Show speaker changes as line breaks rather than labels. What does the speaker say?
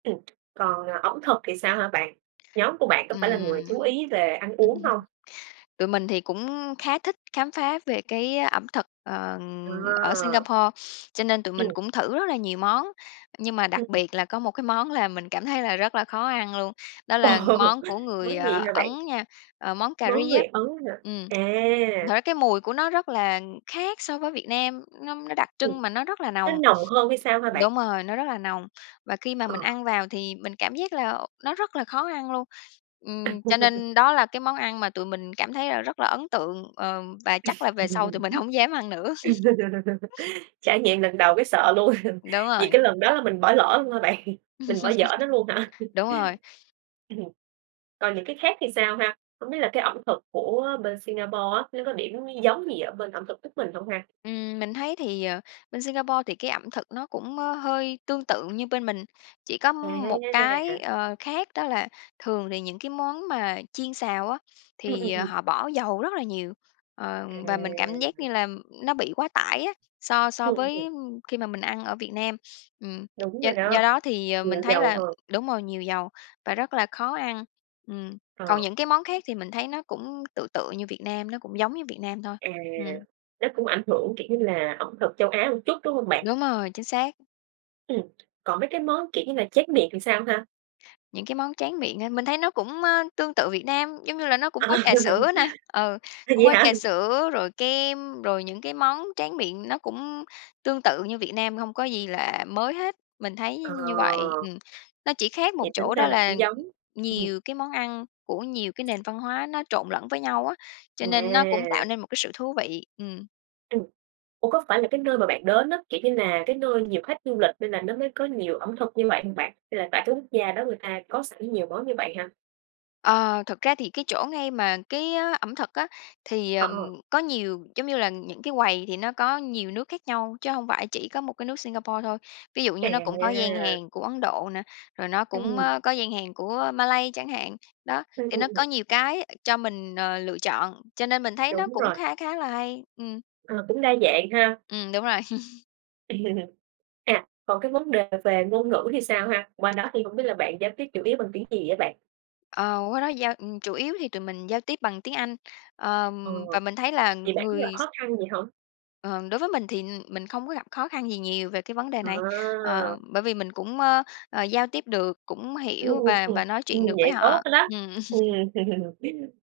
Ừ, còn, ờ, ẩm thực thì sao hả bạn? Nhóm của bạn có phải là người
Ừm.
chú ý về ăn uống hông?
Tụi mình thì cũng khá thích khám phá về cái ẩm thực, ờ,
Ờ.
ở Singapore, cho nên tụi mình
Ừ.
cũng thử rất là nhiều món, nhưng mà đặc
Ừm.
biệt là có một cái món làm mình cảm thấy là rất là khó ăn luôn, đó
Ồ!
là món của người
Món gì hả bạn?
Ấn nha, ờ, món cà
Món
ri
người
á.
Ấn hả?
Ừm, thật
À.
ra cái mùi của nó rất là khác so với Việt Nam, nó nó đặc
Ừm,
trưng mà nó rất là
nó
nồng
nồng hơn hay sao hả bạn?
đúng rồi, nó rất là nồng, và khi mà mình
Ờ.
ăn vào thì mình cảm giác là nó rất là khó ăn luôn. Ừm, cho nên đó là cái món ăn mà tụi mình cảm thấy là rất là ấn tượng, ờ, và chắc là về sau tụi mình hổng dám ăn nữa.
Trải nghiệm lần đầu cái sợ luôn,
Đúng
vì
rồi.
cái lần đó là mình bỏ lỡ luôn hả bạn, mình bỏ dở nó luôn hả?
Đúng rồi.
Ừm, còn những cái khác thì sao ha? Hổng biết là, cái ẩm thực của bên Singapore á nó có điểm giống gì ở bên ẩm thực nước mình hông ha?
Ừm, mình thấy thì ờ, bên Singapore thì cái ẩm thực nó cũng, ơ, hơi tương tự như bên mình, chỉ có một cái,
A!
ờ, khác đó là thường thì những cái món mà chiên xào á
Ừm, ừm,
thì
ừm.
họ bỏ dầu rất là nhiều, ờ, và mình cảm giác
À.
như là nó bị quá tải á, so so
Ừm, ừm,
với,
ừm.
ưm, khi mà mình ăn ở Việt Nam. Ừm,
Đúng
do
rồi
do
đó,
đó thì
nhiều
mình thấy
dầu
là
hơn.
đúng rồi, nhiều dầu và rất là khó ăn, ừm,
Ờ.
còn những cái món khác thì mình thấy nó cũng tựa tựa như Việt Nam, nó cũng giống như Việt Nam thôi,
À!
ừm.
Nó cũng ảnh hưởng, kiểu như là, ẩm thực Châu Á một chút, đúng hông bạn?
Đúng rồi, chính xác.
Ừm, còn mấy cái món, kiểu như là, tráng miệng thì sao ha?
Những cái món tráng miệng á, mình thấy nó cũng ơ, tương tự Việt Nam, giống như là nó
À.
cũng có trà sữa nè ừ,
Ừ,
cũng
Vậy
có
hả?
trà sữa, rồi kem, rồi những cái món tráng miệng nó cũng tương tự như Việt Nam, hông có gì là mới hết, mình thấy
Ờ.
như vậy. Ừm, nó chỉ khác một
Vậy tính
chỗ
ra
đó
là
là
cũng giống, ừm.
nhiều cái món ăn của nhiều cái nền văn hóa nó trộn lẫn với nhau á, cho nên nó cũng tạo
À.
nên một cái sự thú vị, ừm.
Ừm. Ủa, có phải là cái nơi mà bạn đến á, kiểu như là, cái nơi nhiều khách du lịch nên là nó mới có nhiều ẩm thực như vậy hông bạn? Hay là tại cái quốc gia đó người ta có sẵn nhiều món như vậy ha?
Ờ, thực ra thì cái chỗ ngay mà cái, ơ, ẩm thực á, thì
Ờ.
ờm, có nhiều giống như là những cái quầy thì nó có nhiều nước khác nhau, chứ hông phải chỉ có một cái nước Singapore thôi. Ví dụ như nó cũng có gian
À!
hàng của Ấn Độ nè, rồi nó cũng,
Ừm.
ơ, có gian hàng của Malay chẳng hạn. Đó,
Ừm,
thì
ừm,
nó có
ừm.
nhiều cái cho mình, ờ, lựa chọn cho nên mình thấy nó
Đúng
cũng
rồi.
khá khá là hay, ừm.
Ờ, cũng đa dạng ha.
Ừm, đúng rồi.
À, còn cái vấn đề về ngôn ngữ thì sao ha? Qua đó thì hông biết là bạn giao tiếp chủ yếu bằng tiếng gì á bạn?
Ờ, qua đó giao ừ, chủ yếu thì tụi mình giao tiếp bằng tiếng Anh, ờ,
Ờ,
và mình thấy là
vậy bạn có gặp
người s
khó khăn gì hông?
Ờ, đối với mình thì mình không có gặp khó khăn gì nhiều về cái vấn đề này, ờ,
À.
bởi vì mình cũng ơ, ờ, giao tiếp được, cũng
Ừm,
hiểu
ừm,
và
ừm,
và nói
ừm,
chuyện được với
vậy tốt
họ,
lắm,
ừm.
ừm.